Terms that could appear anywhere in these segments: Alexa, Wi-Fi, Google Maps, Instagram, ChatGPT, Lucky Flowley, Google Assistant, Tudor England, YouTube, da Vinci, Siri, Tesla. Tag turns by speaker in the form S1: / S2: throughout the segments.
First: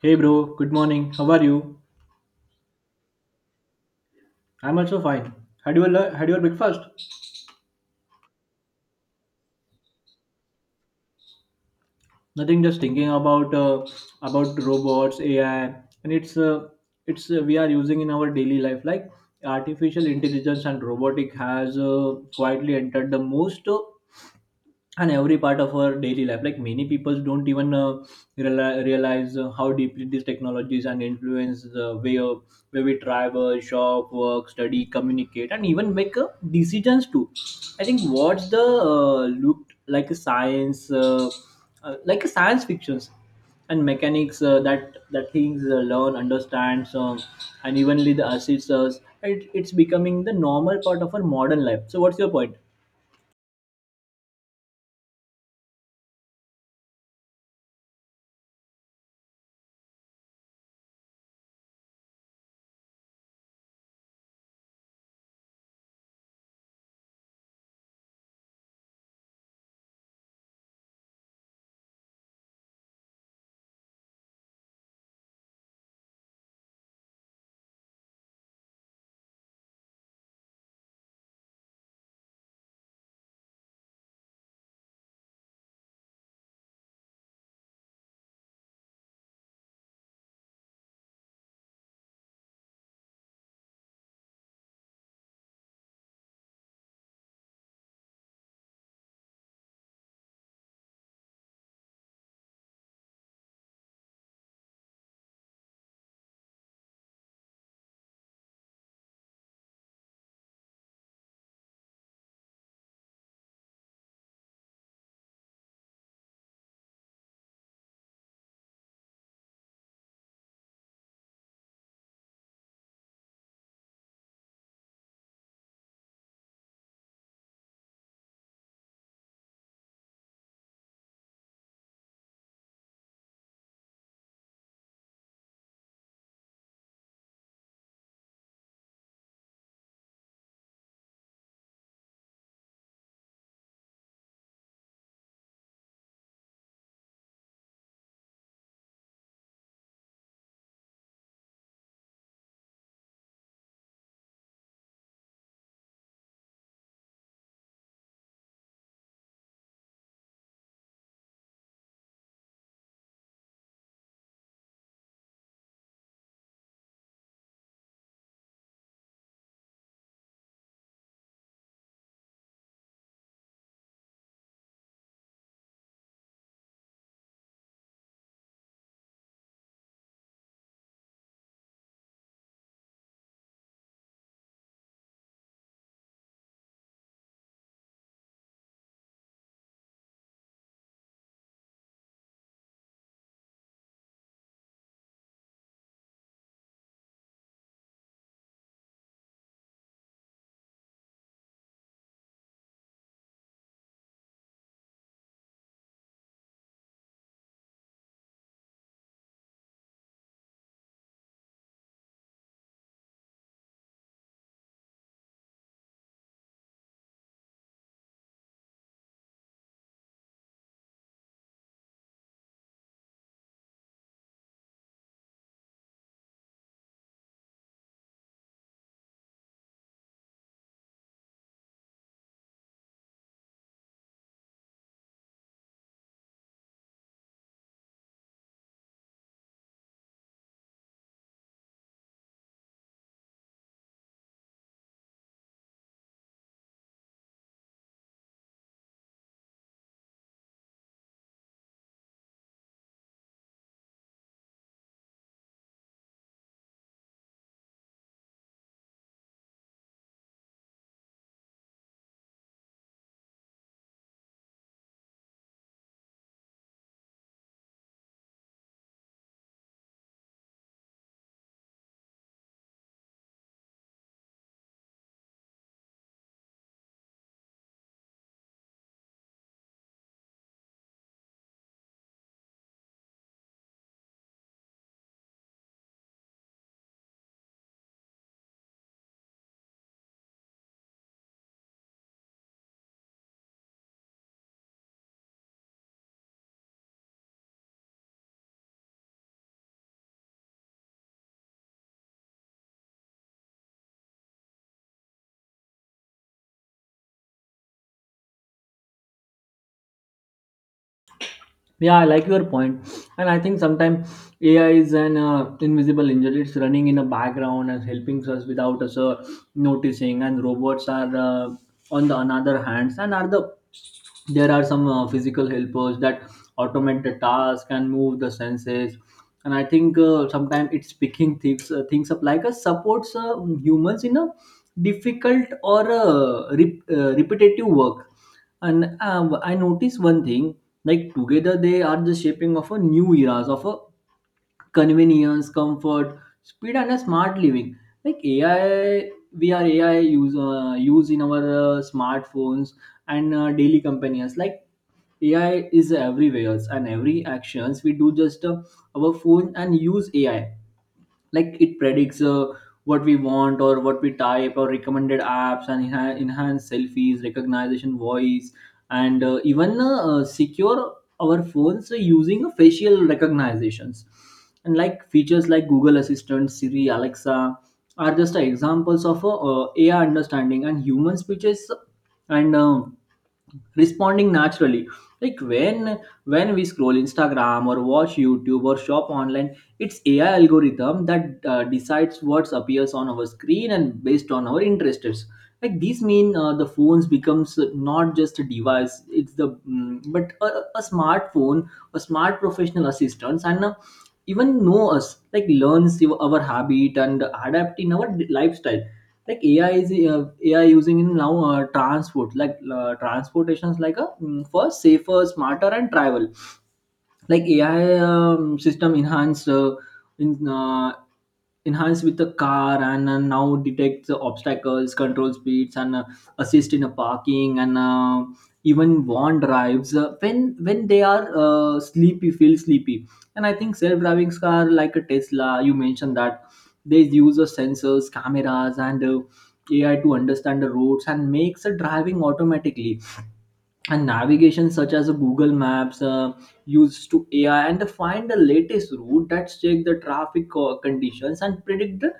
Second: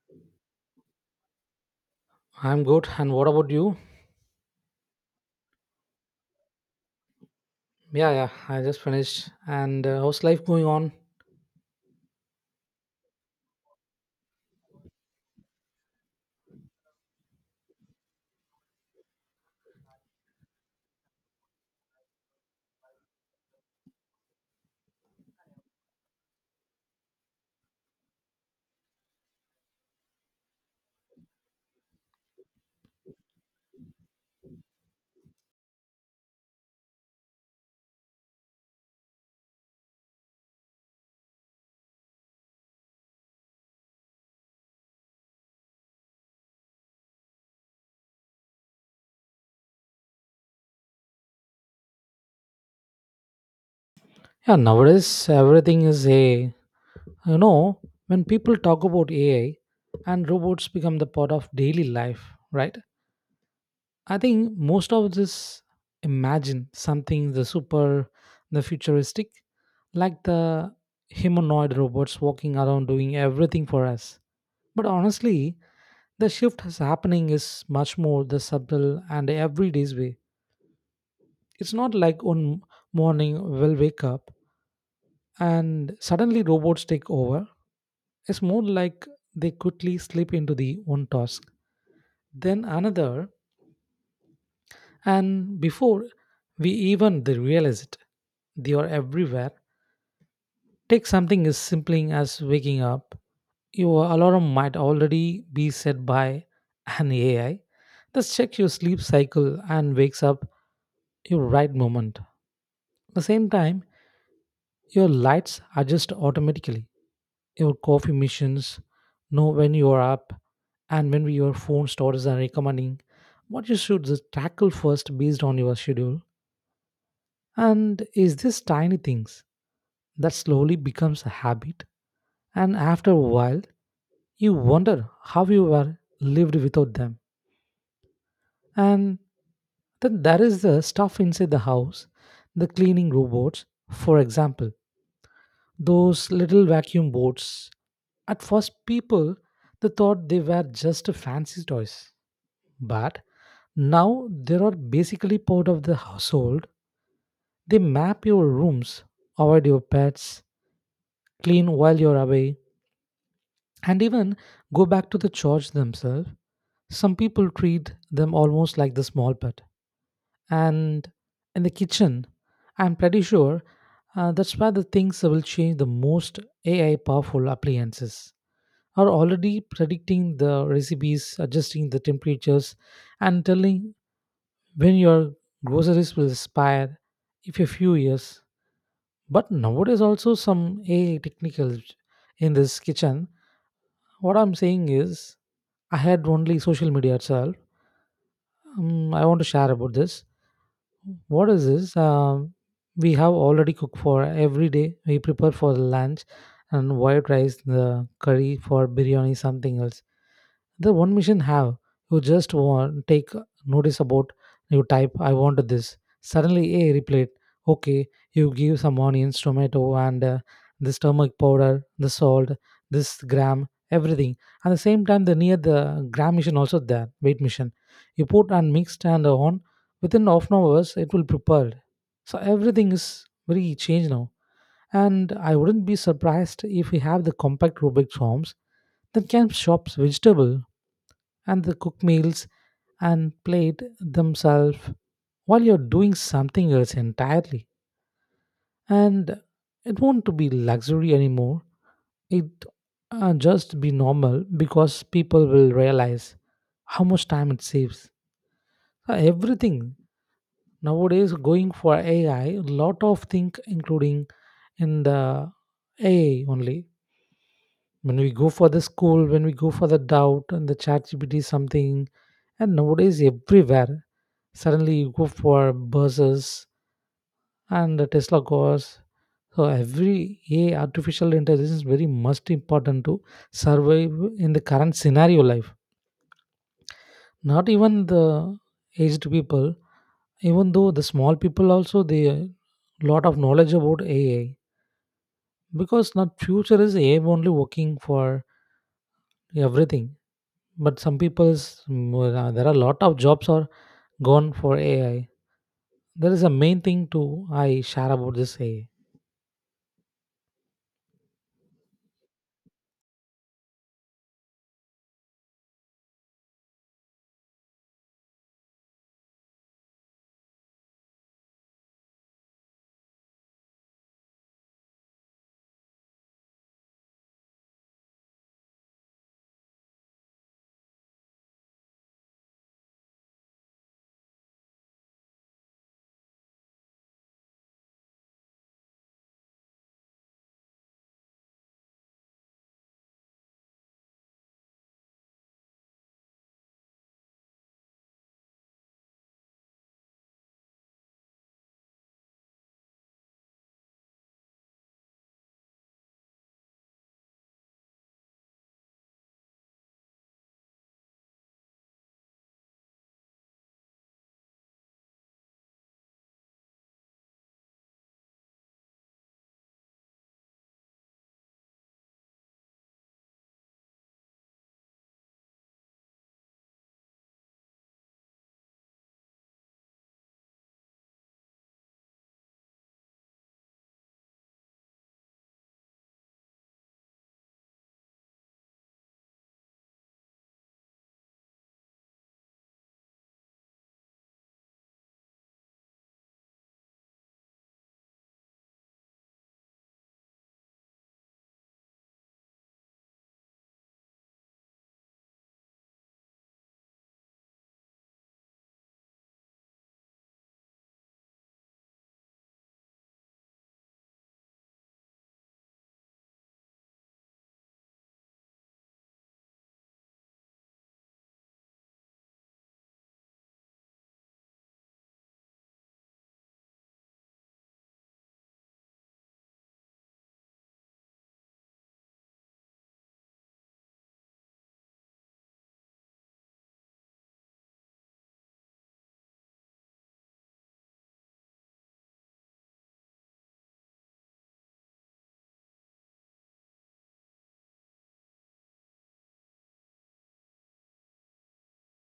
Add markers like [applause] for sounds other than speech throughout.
S1: Hey bro, good morning. How are you?
S2: I'm good. And what about you?
S1: I'm also fine. Had your breakfast?
S2: Yeah, yeah. I just finished. And How's life going on?
S1: Nothing. Just thinking about robots, AI, and it's we are using in our daily life. Like artificial intelligence and robotic has quietly entered the most. And every part of our daily life. Like many people don't even realize how deeply these technologies and influence the way of where we travel, shop, work, study, communicate, and even make decisions too. I think what's the looked like a science fictions and mechanics that things learn, understands, and evenly the assists us, it's becoming the normal part of our modern life. So what's your point?
S2: Yeah, nowadays everything is AI. You know, when people talk about AI and robots become the part of daily life, right? I think most of this imagine something the super, the futuristic, like the humanoid robots walking around doing everything for us. But honestly, the shift is happening is much more the subtle and everyday's way. It's not like one morning we'll wake up and suddenly robots take over. It's more like they quickly slip into the one task, then another, and before we even they realize it, they are everywhere. Take something as simple as waking up. Your alarm might already be set by an AI. Just check your sleep cycle and wakes up your right moment. At the same time, your lights adjust automatically. Your coffee missions, know when you are up, and when your phone stores are recommending what you should just tackle first based on your schedule. And is this tiny things that slowly becomes a habit, and after a while, you wonder how you were lived without them. And then there is the stuff inside the house, the cleaning robots, for example, those little vacuum boats. At first, people they thought they were just fancy toys, but now they are basically part of the household. They map your rooms, avoid your pets, clean while you're away, and even go back to the church themselves. Some people treat them almost like the small pet. And in the kitchen, I'm pretty sure that's where the things will change the most. AI powerful appliances are already predicting the recipes, adjusting the temperatures, and telling when your groceries will expire if a few years, but nowadays also some AI technical in this kitchen. What I'm saying is I had only social media itself. I want to share about this. What is this, we have already cooked for every day we prepare for the lunch and white rice the curry for biryani something else. The one mission have, you just want take notice about, you type I want this, suddenly a replied, okay, you give some onions tomato and this turmeric powder, the salt, this gram, everything. At the same time the near the gram mission also there weight mission, you put and mixed and on, within half an hours it will prepared. So everything is very changed now, and I wouldn't be surprised if we have the compact rubik forms that can shops vegetable and they cook meals and plate themselves while you're doing something else entirely. And it won't be luxury anymore. It just be normal because people will realize how much time it saves. Everything nowadays going for AI, lot of things including in the AI only. When we go for the school when we go for the doubt and the ChatGPT something, and nowadays everywhere, suddenly you go for buses and the Tesla cars. So every a artificial intelligence is very much important to survive in the current scenario life, not even the aged people, even though the small people also they lot of knowledge about AI, because not future is AI only working for everything. But some people's there are a lot of jobs are gone for AI. There is a main thing to I share about this AI.
S1: Yeah, I like your point, and I think sometimes AI is an invisible engine. It's running in the background and helping us without us noticing. And robots are on the another hands, and are the there are some physical helpers that automate the task and move the senses. And I think sometimes it's picking things up, like a supports humans in a difficult or repetitive work. And I noticed one thing, like together they are the shaping of a new eras of a convenience, comfort, speed, and a smart living. Like AI, we are AI use in our smartphones and daily companions. Like AI is everywhere, and every actions we do just our phone and use AI. Like it predicts what we want or what we type or recommended apps, and enhance selfies recognition, voice, and even secure our phones using a facial recognitions. And like features like Google Assistant, Siri, Alexa are just examples of AI understanding and human speeches, and responding naturally. Like when we scroll Instagram or watch YouTube or shop online, it's AI algorithm that decides what appears on our screen and based on our interests. Like these mean the phones becomes not just a device. It's the mm, but a smartphone, a smart professional assistants, and even know us, like learns our habit and adapt in our lifestyle. Like AI using in now transport like transportations, like for safer, smarter and travel. Like AI system in uh, enhanced with the car, and now detects the obstacles, control speeds, and assist in a parking, and even warn drives when they are sleepy, feel sleepy. And I think self-driving car like a Tesla, you mentioned that. They use the sensors, cameras, and AI to understand the roads and makes the driving automatically. And navigation such as a Google Maps used to AI and to find the latest route that check the traffic conditions and predict the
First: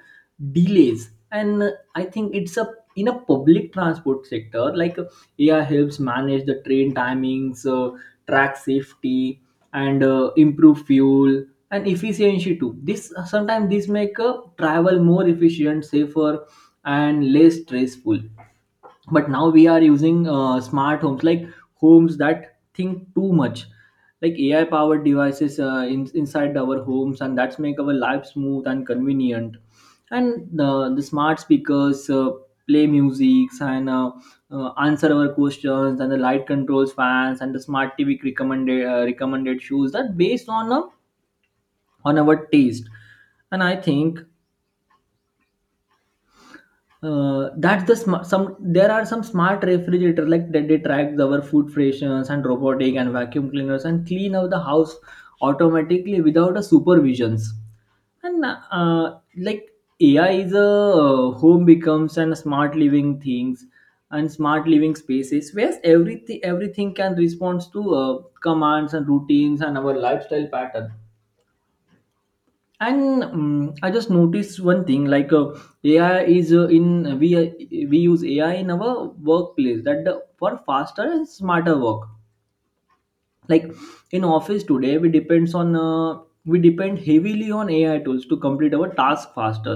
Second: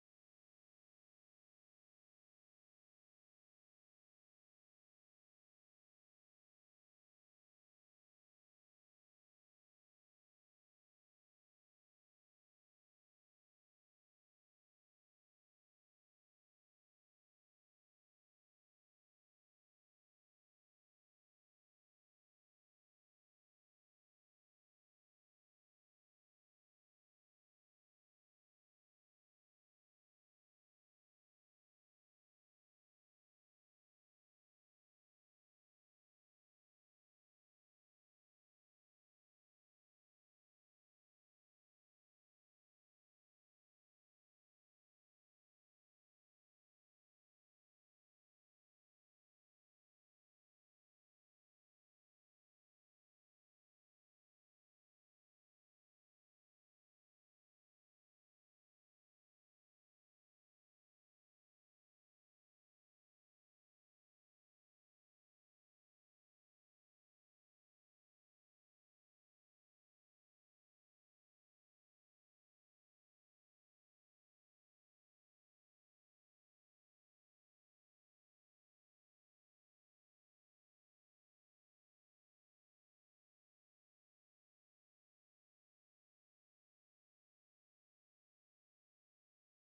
S1: delays. And I think it's a in a public transport sector, like AI helps manage the train timings, track safety, and improve fuel and efficiency too. This sometimes this make travel more efficient, safer, and less stressful. But now we are using smart homes, like homes that think too much. Like AI powered devices inside our homes, and that's make our life smooth and convenient. And the smart speakers play music, and answer our questions, and the light controls fans, and the smart TV recommended shoes that based on on our taste. And I think that's the sm- some there are some smart refrigerator like that they track our food freshness, and robotic and vacuum cleaners and clean out the house automatically without a supervisions. And like AI is a home becomes and smart living things and smart living spaces where everything can respond to commands and routines and our lifestyle pattern. And I just noticed one thing, like ai is in we use AI in our workplace that the, for faster and smarter work. Like in office today we depends on we depend heavily on AI tools to complete our task faster.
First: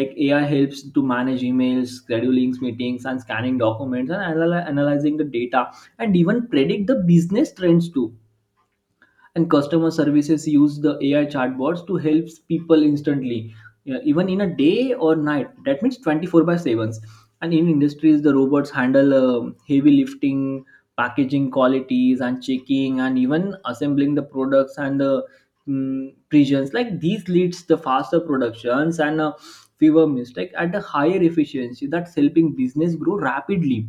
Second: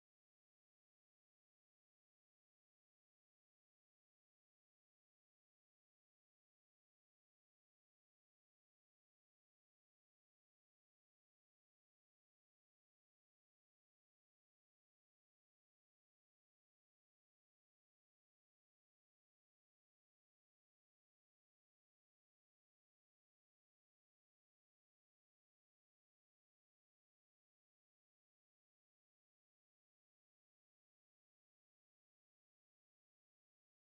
S1: Like AI helps to manage emails, scheduling meetings, and scanning documents, and analyzing the data, and even predict the business trends too. And customer services use the AI chatbots to help people instantly, yeah, even in a day or night. That means 24 by 7. And in industries, the robots handle heavy lifting, packaging qualities and checking, and even assembling the products. And the regions like these leads the faster productions, and fewer mistakes at a higher efficiency. That's helping business grow rapidly.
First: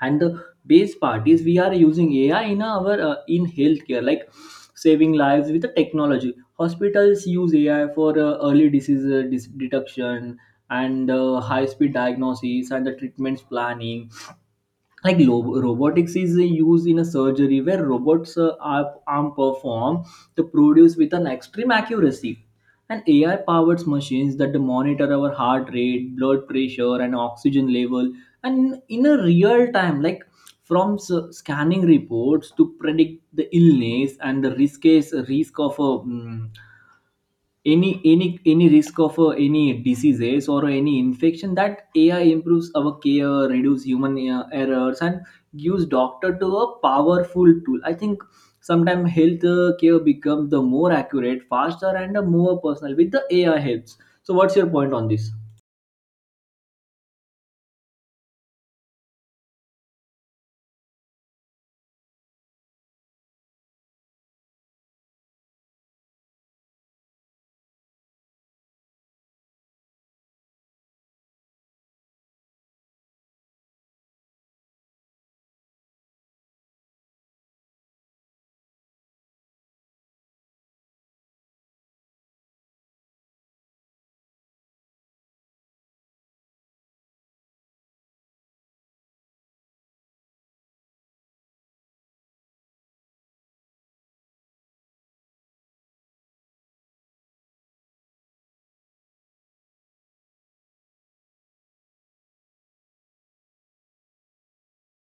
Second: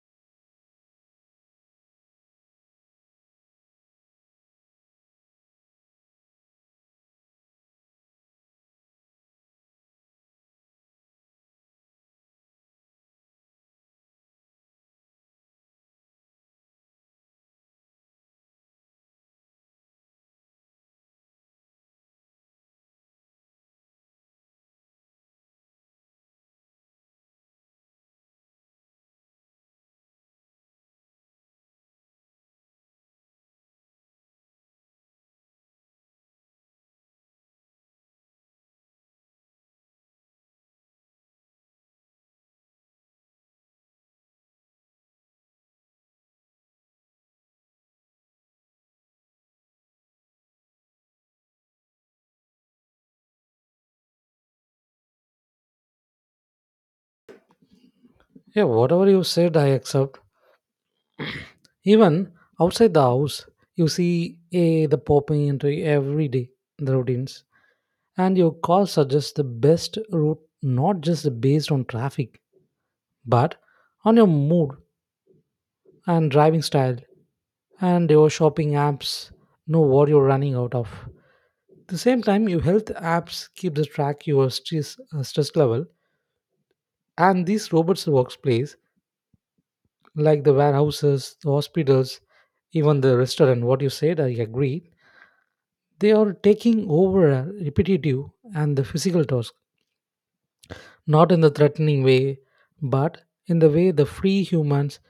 S1: And the base part is we are using AI in our in healthcare, like saving lives with the technology. Hospitals use AI for early disease detection, and high speed diagnosis, and the treatments planning. Like robotics is used in a surgery where robots arm perform the produce with an extreme accuracy. And AI powered machines that monitor our heart rate, blood pressure, and oxygen level, and in a real time. Like from scanning reports to predict the illness and the risk is risk of a any risk of any diseases or any infection, that AI improves our care, reduce human errors, and gives doctor to a powerful tool. I think sometimes health care becomes the more accurate, faster, and more personal with the AI helps. So what's your point on this?
S2: Yeah, whatever you said, I accept. Even outside the house, you see AI the popping into every day the routines, and your call suggests the best route not just based on traffic, but on your mood and driving style, and your shopping apps know what you're running out of. At the same time, your health apps keep the track your stress, stress level, and these robots workplace like the warehouses, the hospitals, even the restaurant. What you said, I agree. They are taking over a repetitive and the physical task, not in the threatening way, but in the way the free humans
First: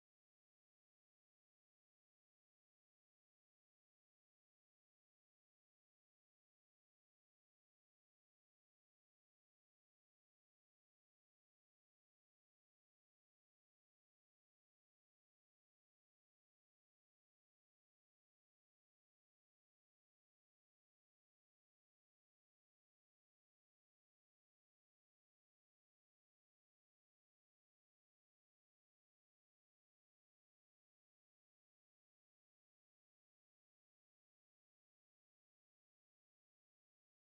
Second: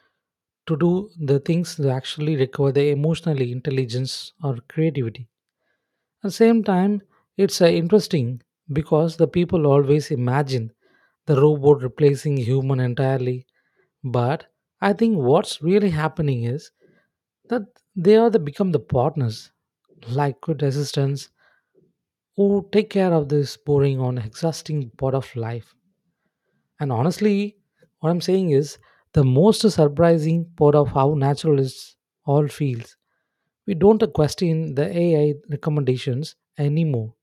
S2: to do the things that actually require the emotional intelligence or creativity. At the same time, it's interesting because the people always imagine the robot replacing human entirely, but I think what's really happening is that they are the become the partners, like good assistants who take care of this boring on exhausting part of life. And honestly, what I'm saying is the most surprising part of how natural it all feels. We don't question the AI recommendations anymore.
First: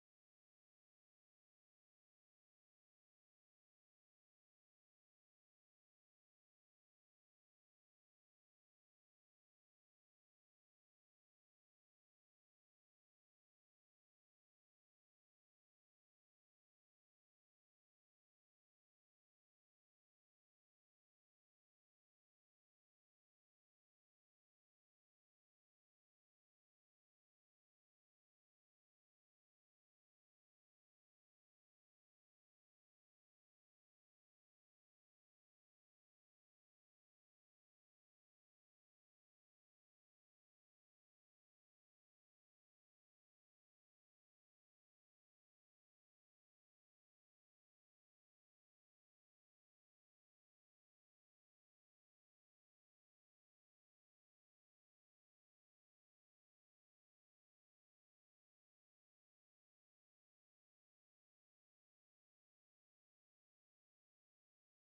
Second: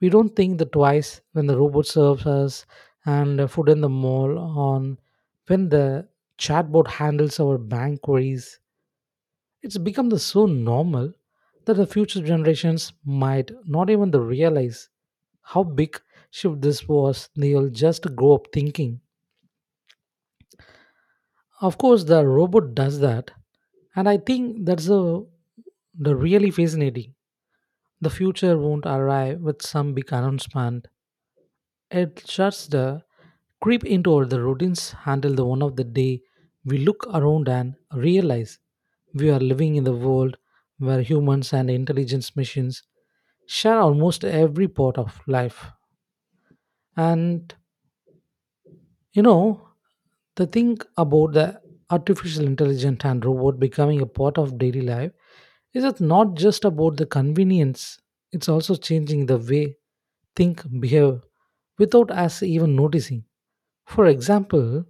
S2: We don't think the twice when the robot serves us and the food in the mall on when the chatbot handles our bank queries. It's become the so normal that the future generations might not even the realize how big shift this was. They'll just grow up thinking. Of course, the robot does that, and I think that's a the really fascinating. The future won't arrive with some big announcement. It shuts the creep into all the routines until the one of the day we look around and realize we are living in the world where humans and intelligence machines share almost every part of life. And you know, the thing about the artificial intelligence and robot becoming a part of daily life is it's not just about the convenience, it's also changing the way think, behave without us even noticing. For example,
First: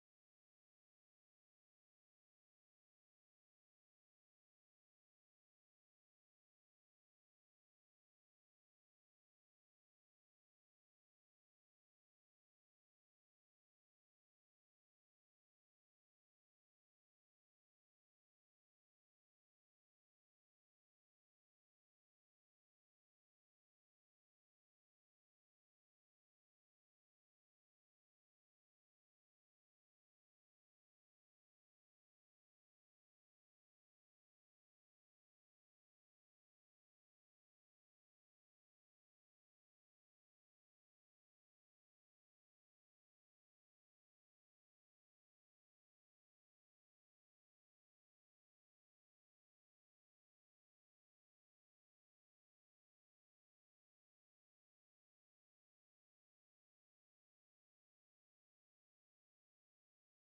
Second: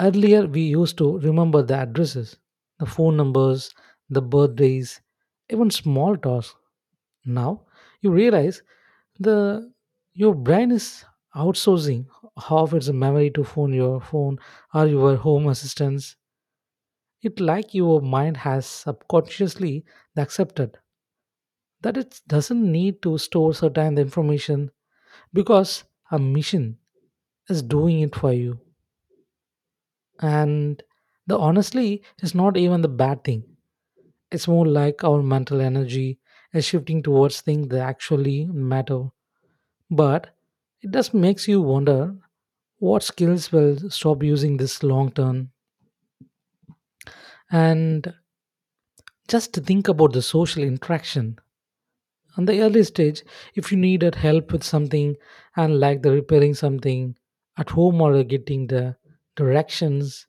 S2: earlier, we used to remember the addresses, the phone numbers, the birthdays, even small tasks. Now, you realize the your brain is outsourcing half its memory to phone your phone or your home assistants. It like your mind has subconsciously accepted that it doesn't need to store certain information because a machine is doing it for you. And the honestly is not even the bad thing. It's more like our mental energy is shifting towards things that actually matter. But it does makes you wonder what skills will stop using this long term. And just to think about the social interaction. On the early stage, if you needed help with something and like the repairing something at home or getting the directions,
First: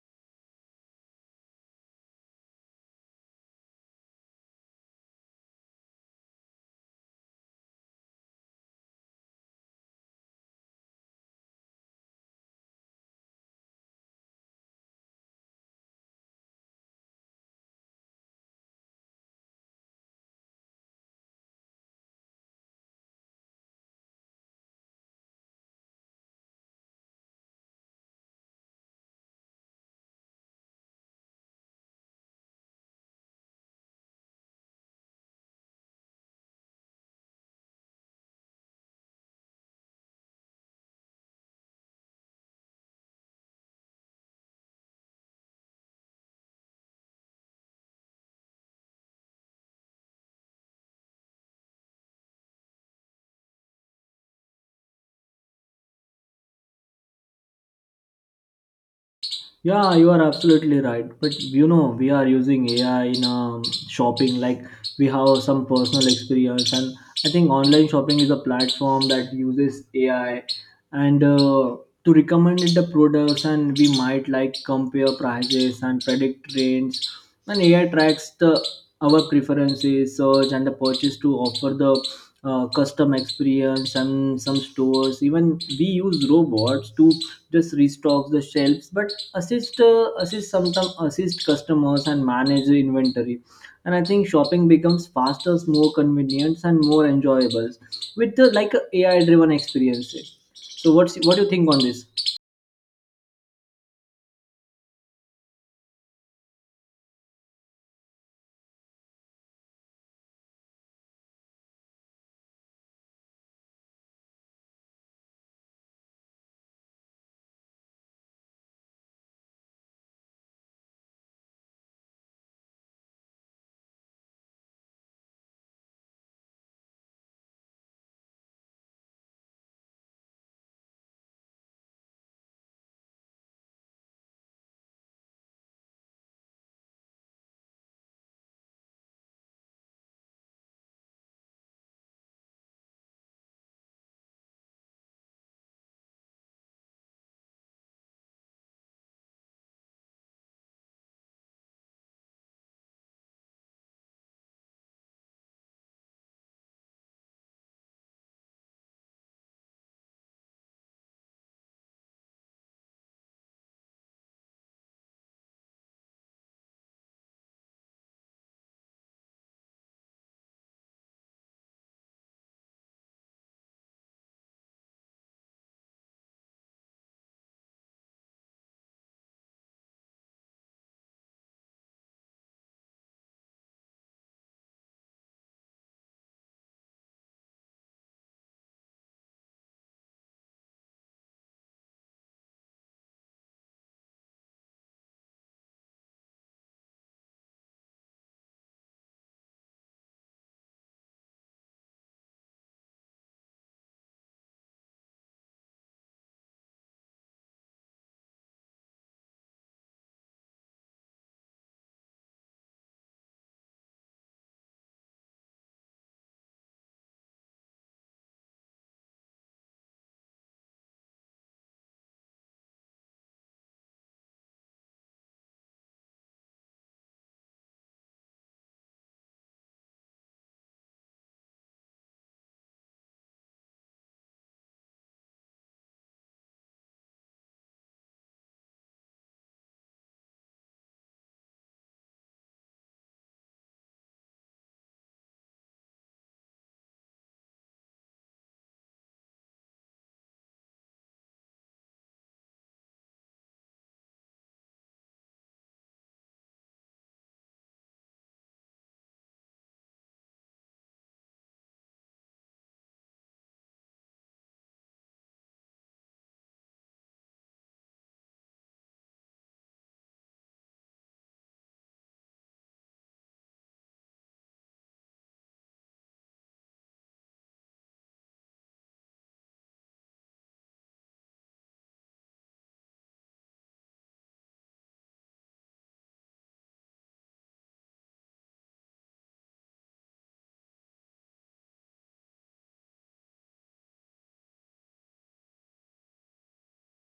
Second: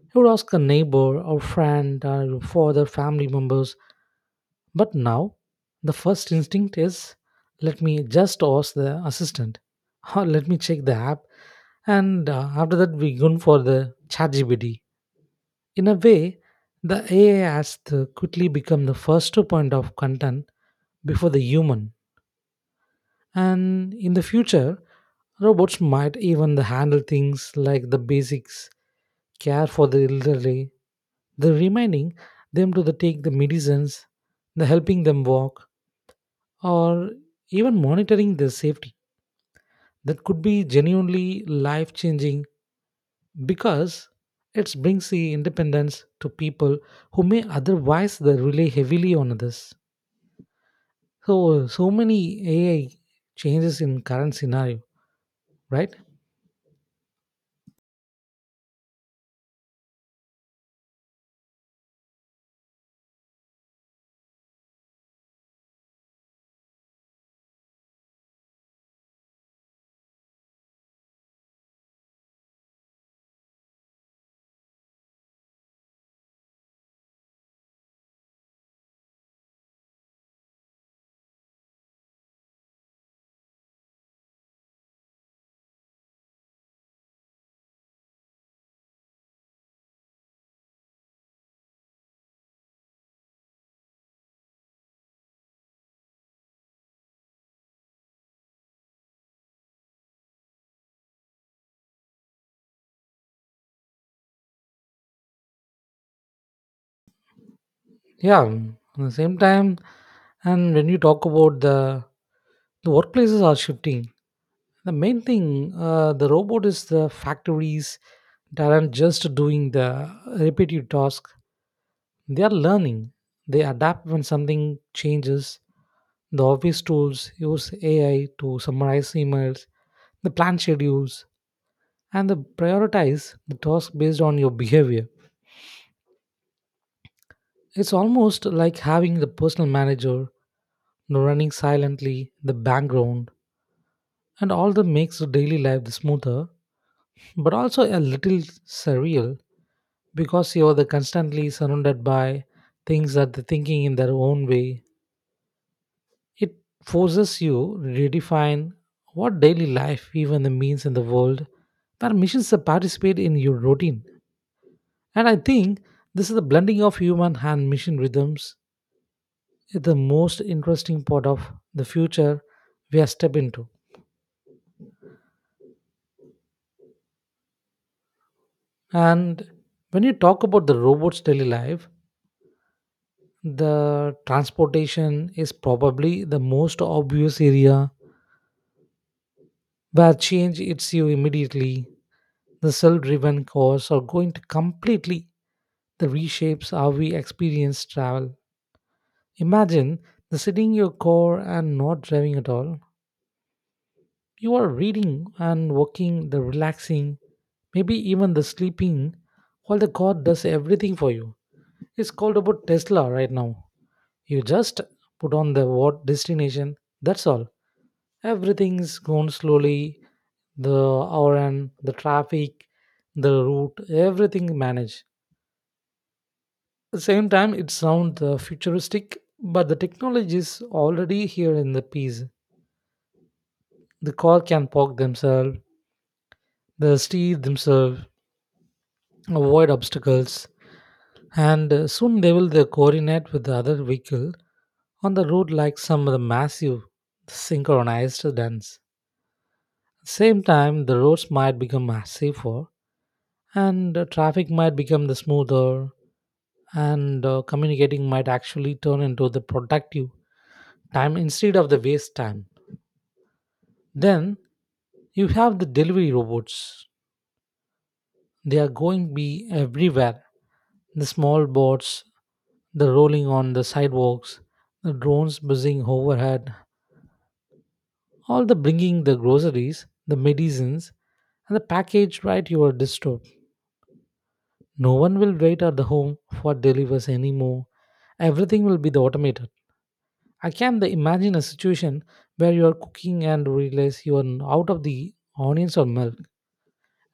S2: you would ask a neighbor or friend or for other family members. But now, the first instinct is let me just ask the assistant [laughs] or let me check the app. And After that, we go for the ChatGPT. In a way, the AI has to quickly become the first point of content before the human. And in the future, robots might even the handle things like the basics, care for the elderly, the reminding them to the take the medicines, the helping them walk, or even monitoring their safety. That could be genuinely life changing because it brings the independence to people who may otherwise they rely heavily on others. So, so many AI changes in current scenario, right?
S1: Yeah, you are absolutely right. But you know, we are using AI in shopping. Like we have some personal experience, and I think online shopping is a platform that uses AI and to recommend it the products. And we might like compare prices and predict trends. And AI tracks the our preferences, search, and the purchase to offer the custom experience. And some stores even we use robots to just restock the shelves, but assist customers and manage the inventory. And I think shopping becomes faster, more convenient and more enjoyable with the, like a AI driven experiences. So what's what do you think on this?
S2: Yeah, mm, at the same time, and when you talk about the workplaces are shifting. The main thing, the robot is the factories that aren't just doing the repetitive task. They are learning. They adapt when something changes. The office tools use AI to summarize emails, the plan schedules, and the prioritize the task based on your behavior. It's almost like having the personal manager the running silently, the background, and all that makes the daily life smoother, but also a little surreal because you're the constantly surrounded by things that they're thinking in their own way. It forces you to redefine what daily life even the means in the world where missions that participate in your routine. And I think this is the blending of human and mission rhythms is the most interesting part of the future we are step into. And when you talk about the robot's daily life, the transportation is probably the most obvious area where change hits you immediately. The self driven cars are going to completely the reshapes how we experience travel. Imagine the sitting in your car and not driving at all. You are reading and walking, the relaxing, maybe even the sleeping, while the car does everything for you. It's called about Tesla right now. You just put on the what destination, that's all. Everything's gone slowly, the hour and the traffic, the route, everything managed. The same time, it sounds futuristic, but the technology is already here in the piece. The car can park themselves, the steer themselves, avoid obstacles, and soon they will coordinate with the other vehicle on the road like some of the massive synchronized dance. Same time, the roads might become much safer, and traffic might become the smoother, and communicating might actually turn into the productive time instead of the waste time. Then you have the delivery robots. They are going to be everywhere. The small bots, the rolling on the sidewalks, the drones buzzing overhead, all the bringing the groceries, the medicines, and the package right to your doorstep. No one will wait at the home for delivers anymore. Everything will be the automated. I can the imagine a situation where you are cooking and realize you are out of the onions or milk,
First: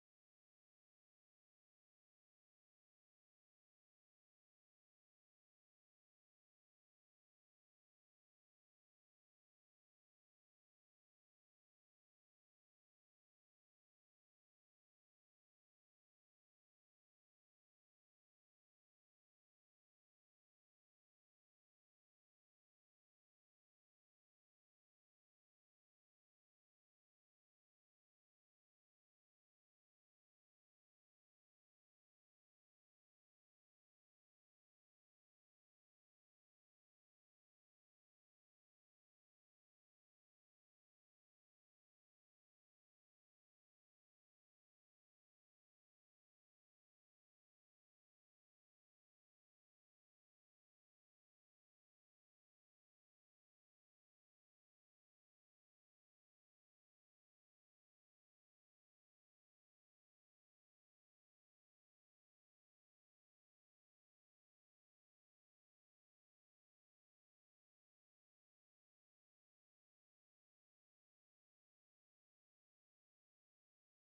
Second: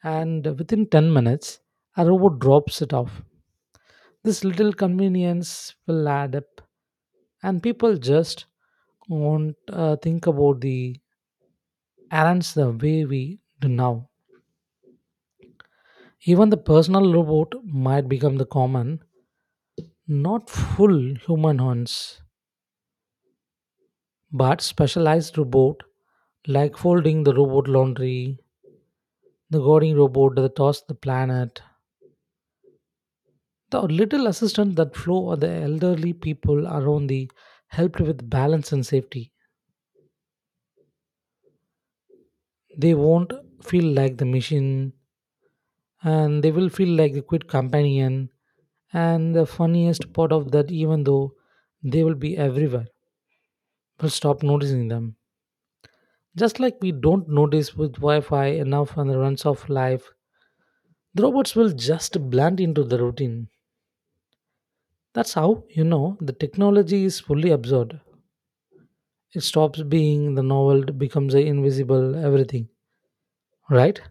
S2: and within 10 minutes, a robot drops it off. This little convenience will add up, and people just won't think about the errands the way we do now. Even the personal robot might become the common, not full human hands, but specialized robot like folding the robot laundry, the guarding robot that toss the planet, the little assistance that flow or the elderly people around the helped with balance and safety. They won't feel like the machine, and they will feel like a good companion. And the funniest part of that, even though they will be everywhere, we'll stop noticing them. Just like we don't notice with Wi Fi enough on the runs of life, the robots will just blend into the routine. That's how you know the technology is fully absorbed. It stops being the novel, it becomes a invisible everything, right?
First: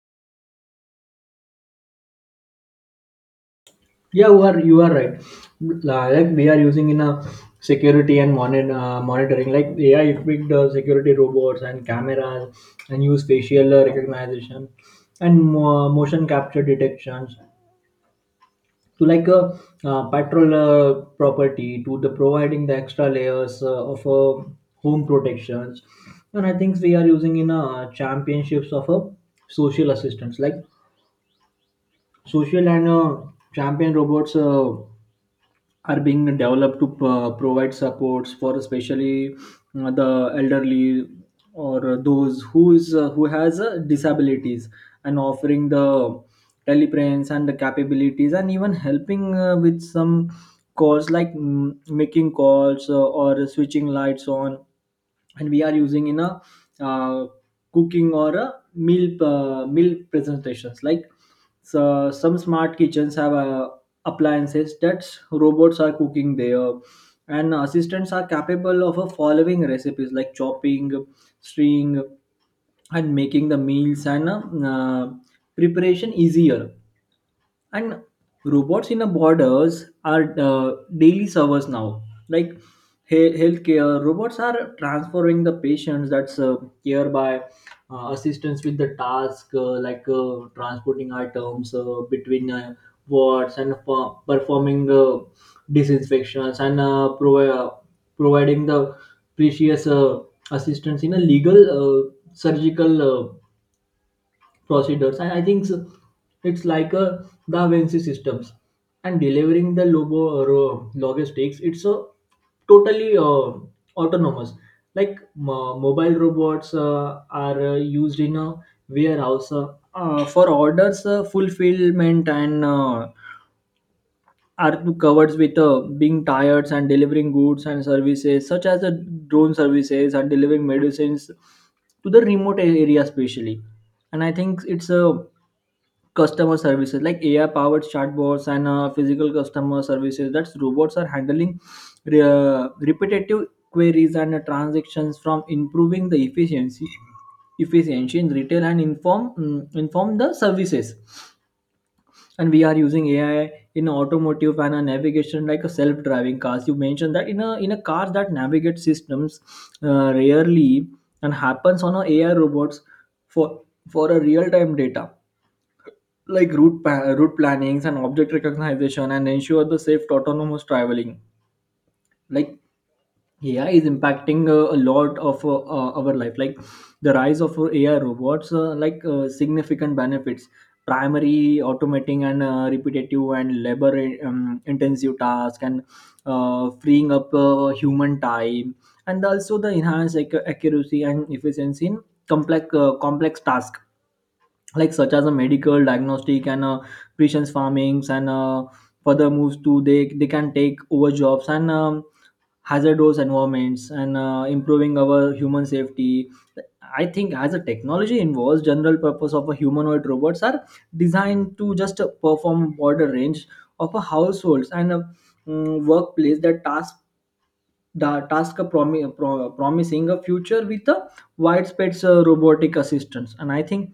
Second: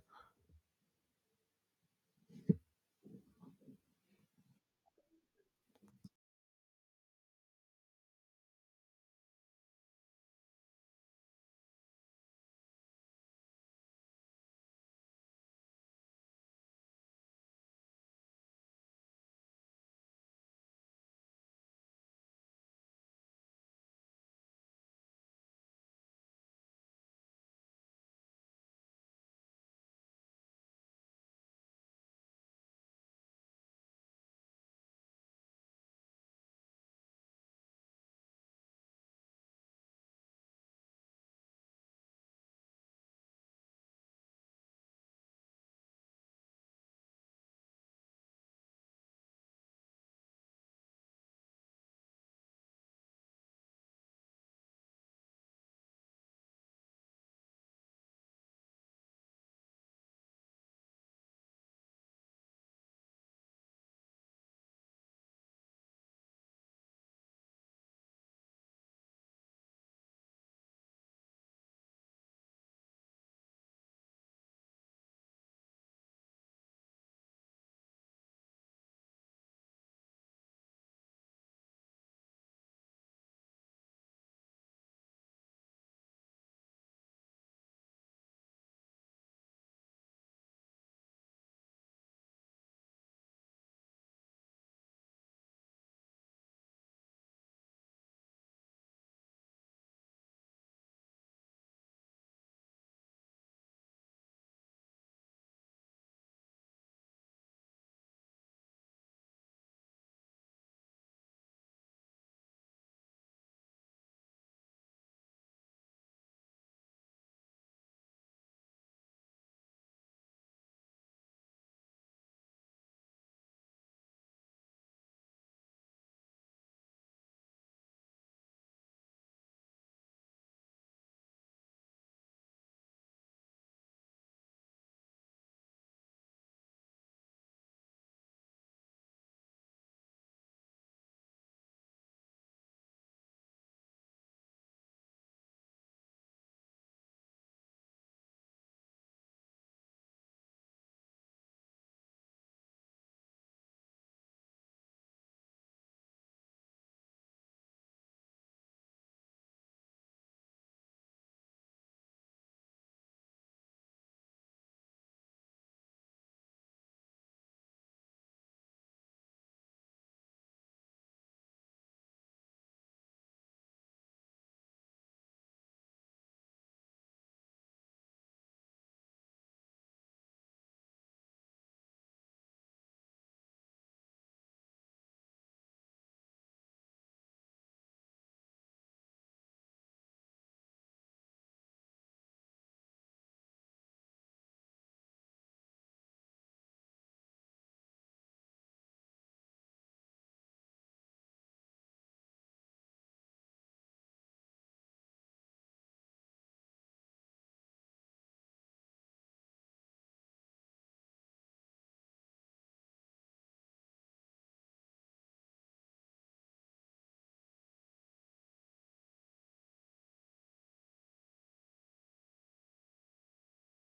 S1: Yeah, you are right. Like we are using in a security and monitoring, like AI equipped security robots and cameras, and use facial recognition, and motion capture detections, to like a patrol property to the providing the extra layers of home protections. And I think we are using in championships of a social assistance, like social and champion robots are being developed to provide supports for especially the elderly or those who is who has disabilities, and offering the telepresence and the capabilities, and even helping with some calls, like making calls or switching lights on. And we are using in a uh, cooking or a meal presentations, like so some smart kitchens have appliances that robots are cooking there, and assistants are capable of following recipes like chopping, string, and making the meals, and uh, preparation easier. And robots in the borders are daily servers now, like healthcare robots are transferring the patients that's care by assistance with the task like transporting items between wards, and performing disinfections, and providing the precious assistance in a legal surgical procedures. And I think so it's like a Da Vinci systems. And delivering the logo or logistics, it's a totally autonomous. Like mobile robots are used in a warehouse for orders fulfillment, and are covered with being tired and delivering goods and services such as the drone services and delivering medicines to the remote area especially. And I think it's a customer services, like AI powered chatbots and physical customer services that robots are handling repetitive queries and transactions from improving the efficiency in retail and inform the services. And we are using AI in automotive and a navigation like a self-driving cars, you mentioned that. In a in a car that navigate systems rarely and happens on a AI robots for for a real-time data, like route plannings and object recognition, and ensure the safe autonomous traveling. Like AI is impacting a lot of our life. Like the rise of AI robots, like significant benefits, primary automating and repetitive and labor intensive task, and freeing up human time, and also the enhanced accuracy and efficiency in complex task, like such as a medical diagnostic and precision farmings, and further moves to they can take over jobs, and hazardous environments, and improving our human safety. I think as a technology involves, general purpose of a humanoid robots are designed to just perform broader range of a households and a workplace that task. The task of promising a future with a widespread robotic assistance. And I think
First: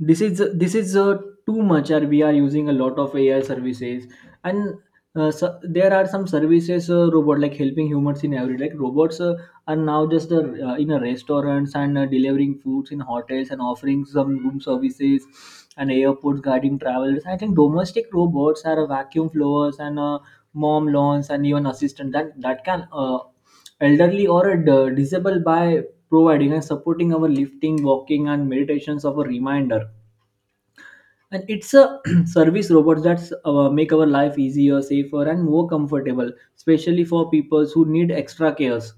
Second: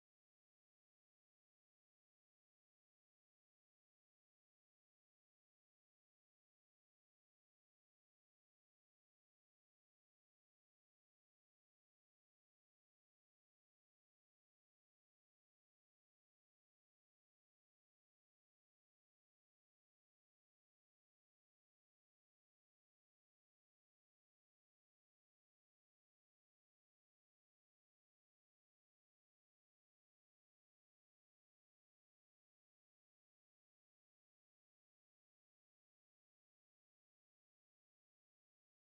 S1: this is too much, or we are using a lot of AI services. And so there are some services robot, like helping humans in every, like robots are now just in a restaurants, and delivering foods in hotels, and offering some room services, and airports guiding travelers. I think domestic robots are vacuum blowers and mom lawns, and even assistant that can elderly or a disabled by providing and supporting our lifting, walking, and meditations of a reminder. And it's a [clears throat] service robots that make our life easier, safer, and more comfortable, especially for people who need extra cares.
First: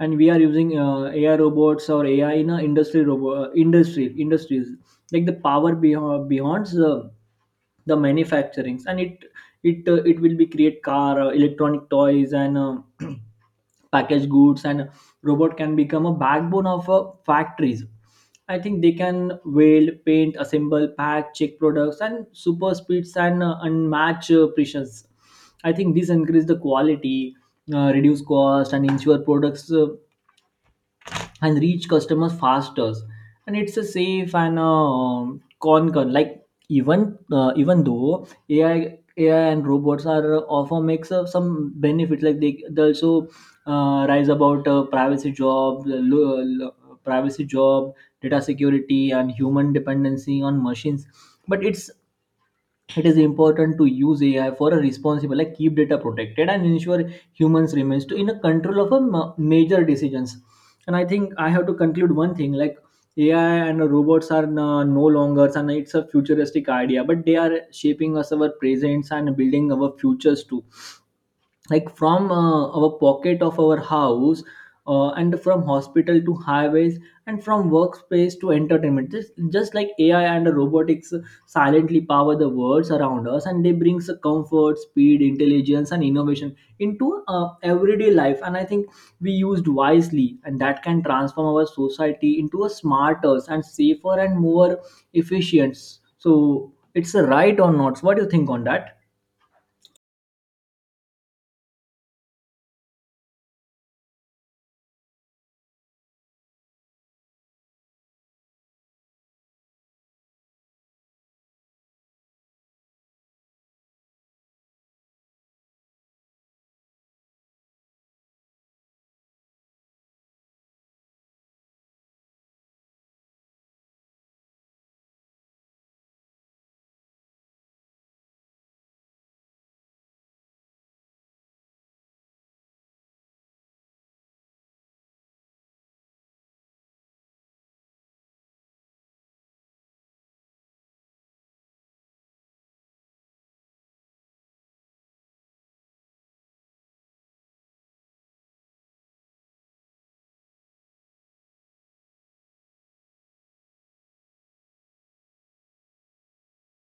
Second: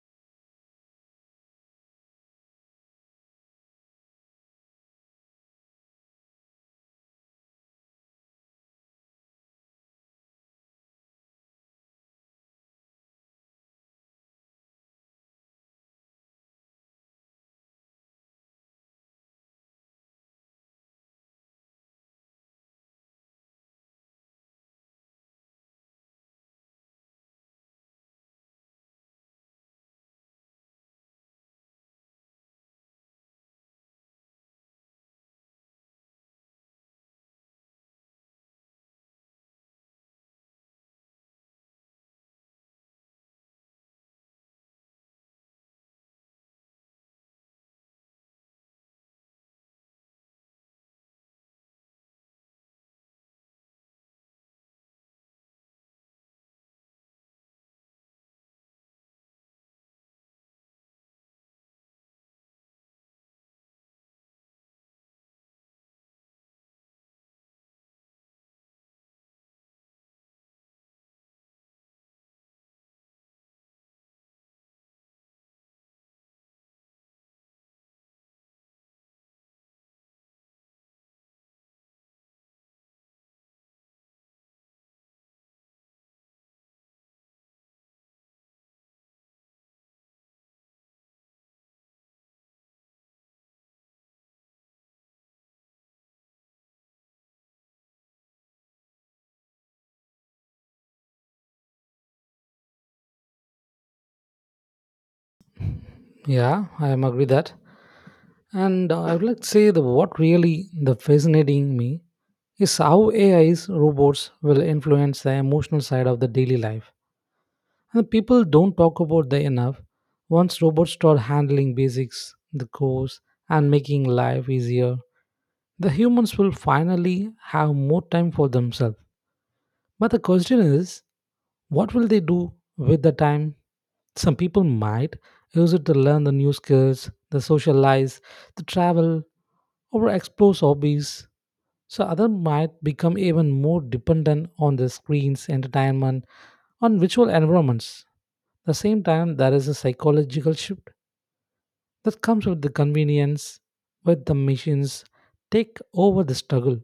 S1: And we are using AI robots or AI in a industry industry industries, like the power beyond the manufacturings. And it it will be create car electronic toys, and [clears throat] packaged goods. And robot can become a backbone of factories. I think they can weld, paint, assemble, pack, check products and super speeds, and unmatched precisions. I think this increase the quality, reduce cost, and ensure products and reach customers faster. And it's a safe and con con like even even though AI and robots are offer makes some benefits, like they also rise about privacy, job, data security, and human dependency on machines. But it is important to use AI for a responsible, like keep data protected and ensure humans remains to in a control of a major decisions. And I think I have to conclude one thing, like AI and robots are no longer, and it's a futuristic idea, but they are shaping us our presents and building our futures too. Like from our pocket of our house, and from hospital to highways, and from workspace to entertainment, just like AI and robotics silently power the worlds around us, and they brings a comfort, speed, intelligence, and innovation into everyday life. And I think we used wisely and that can transform our society into a smarter and safer and more efficient. So it's a right or not, what do you think on that?
S2: Yeah, I am agree that. And I would like to say that what really the fascinating me is how AI's robots will influence the emotional side of the daily life. And the people don't talk about that enough. Once robots start handling basics, the course, and making life easier, the humans will finally have more time for themselves. But the question is, what will they do with the time? Some people might use it to learn the new skills, the socialize, the travel, or explore hobbies. So others might become even more dependent on the screens, entertainment, on virtual environments. At the same time, there is a psychological shift that comes with the convenience, with the machines take over the struggle,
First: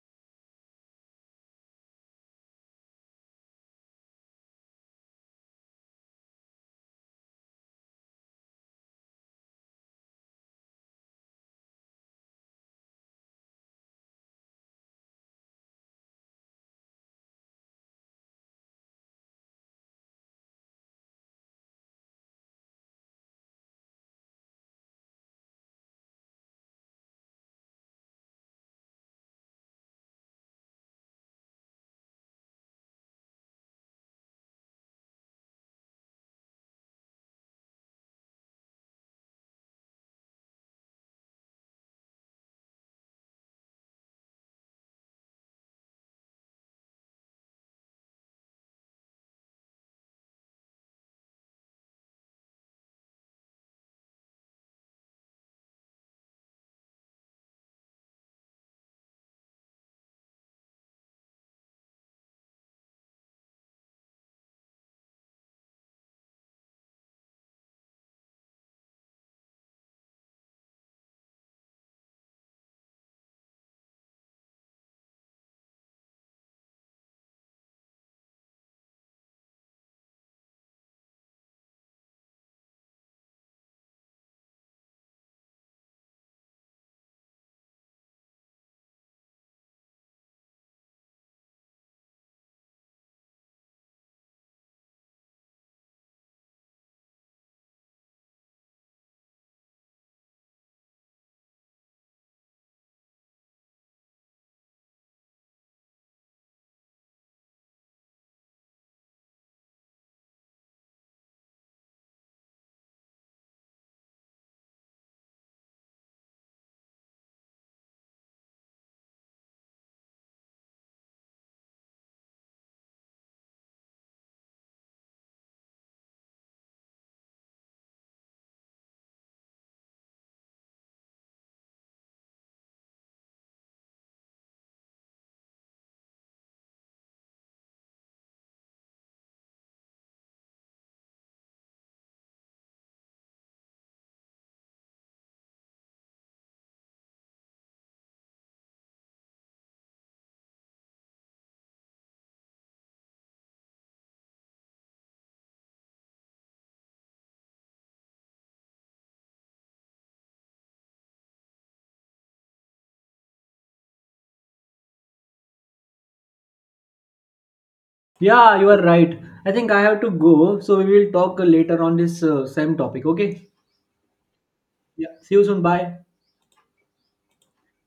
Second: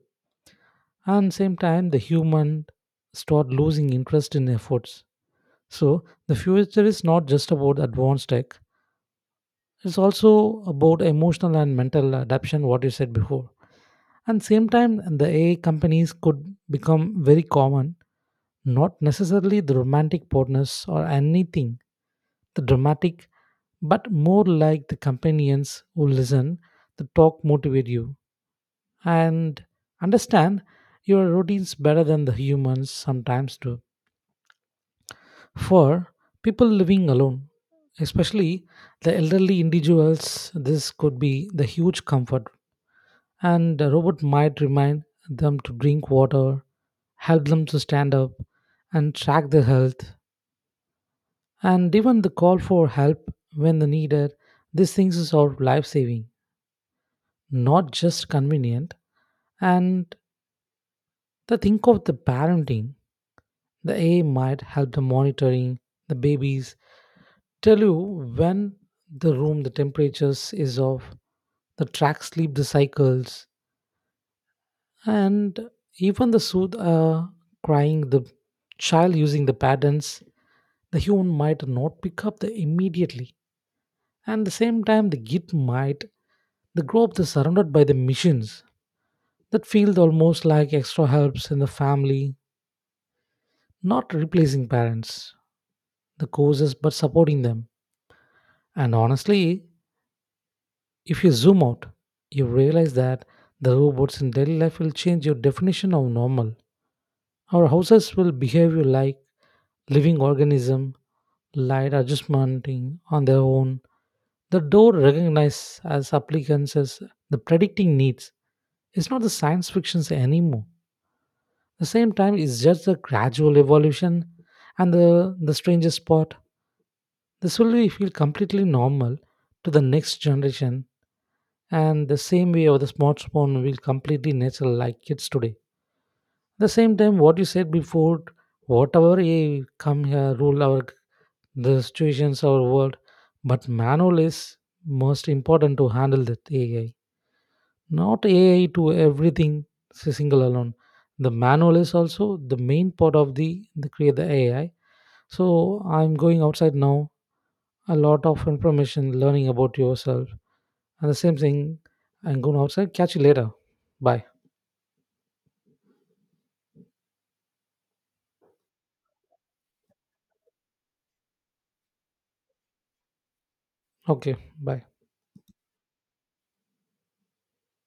S2: and same time the human start losing interest in efforts. So the future is not just about advanced tech, it's also about emotional and mental adaptation, what you said before. And same time the AI companies could become very common, not necessarily the romantic partners or anything the dramatic, but more like the companions who listen, the talk motivate you, and understand your routines better than the humans sometimes do. For people living alone, especially the elderly individuals, this could be the huge comfort. And a robot might remind them to drink water, help them to stand up, and track their health, and even the call for help when needed. These things is all life saving, not just convenient. And the think of the parenting. The AI might help the monitoring the babies, tell you when the room the temperatures is off, the track sleep the cycles, and even the soothe crying the child using the patterns the human might not pick up the immediately. And the same time the git might the grow up the surrounded by the machines that feel almost like extra helps in the family, not replacing parents, the causes but supporting them. And honestly, if you zoom out, you realize that the robots in daily life will change your definition of normal. Our houses will behave you like living organism, light adjustmenting on their own. The door recognizes as applicants as the predicting needs. It's not the science fictions anymore. The same time, it's just a gradual evolution and the strangest part. This feel completely normal to the next generation, and the same way of the smartphone will completely natural like kids today. The same time what you said before, whatever a come here rule our the situations our world, but manual is most important to handle that AI, not AI to everything, single alone. The manual is also the main part of the create the AI. So I'm going outside now, a lot of information learning about yourself. And the same thing, I'm going outside, catch you later. Bye.
S1: Yeah, you are right. I think I have to go, so we will talk later on this same topic. Okay.
S2: Okay, bye.
S1: Yeah. See you soon. Bye.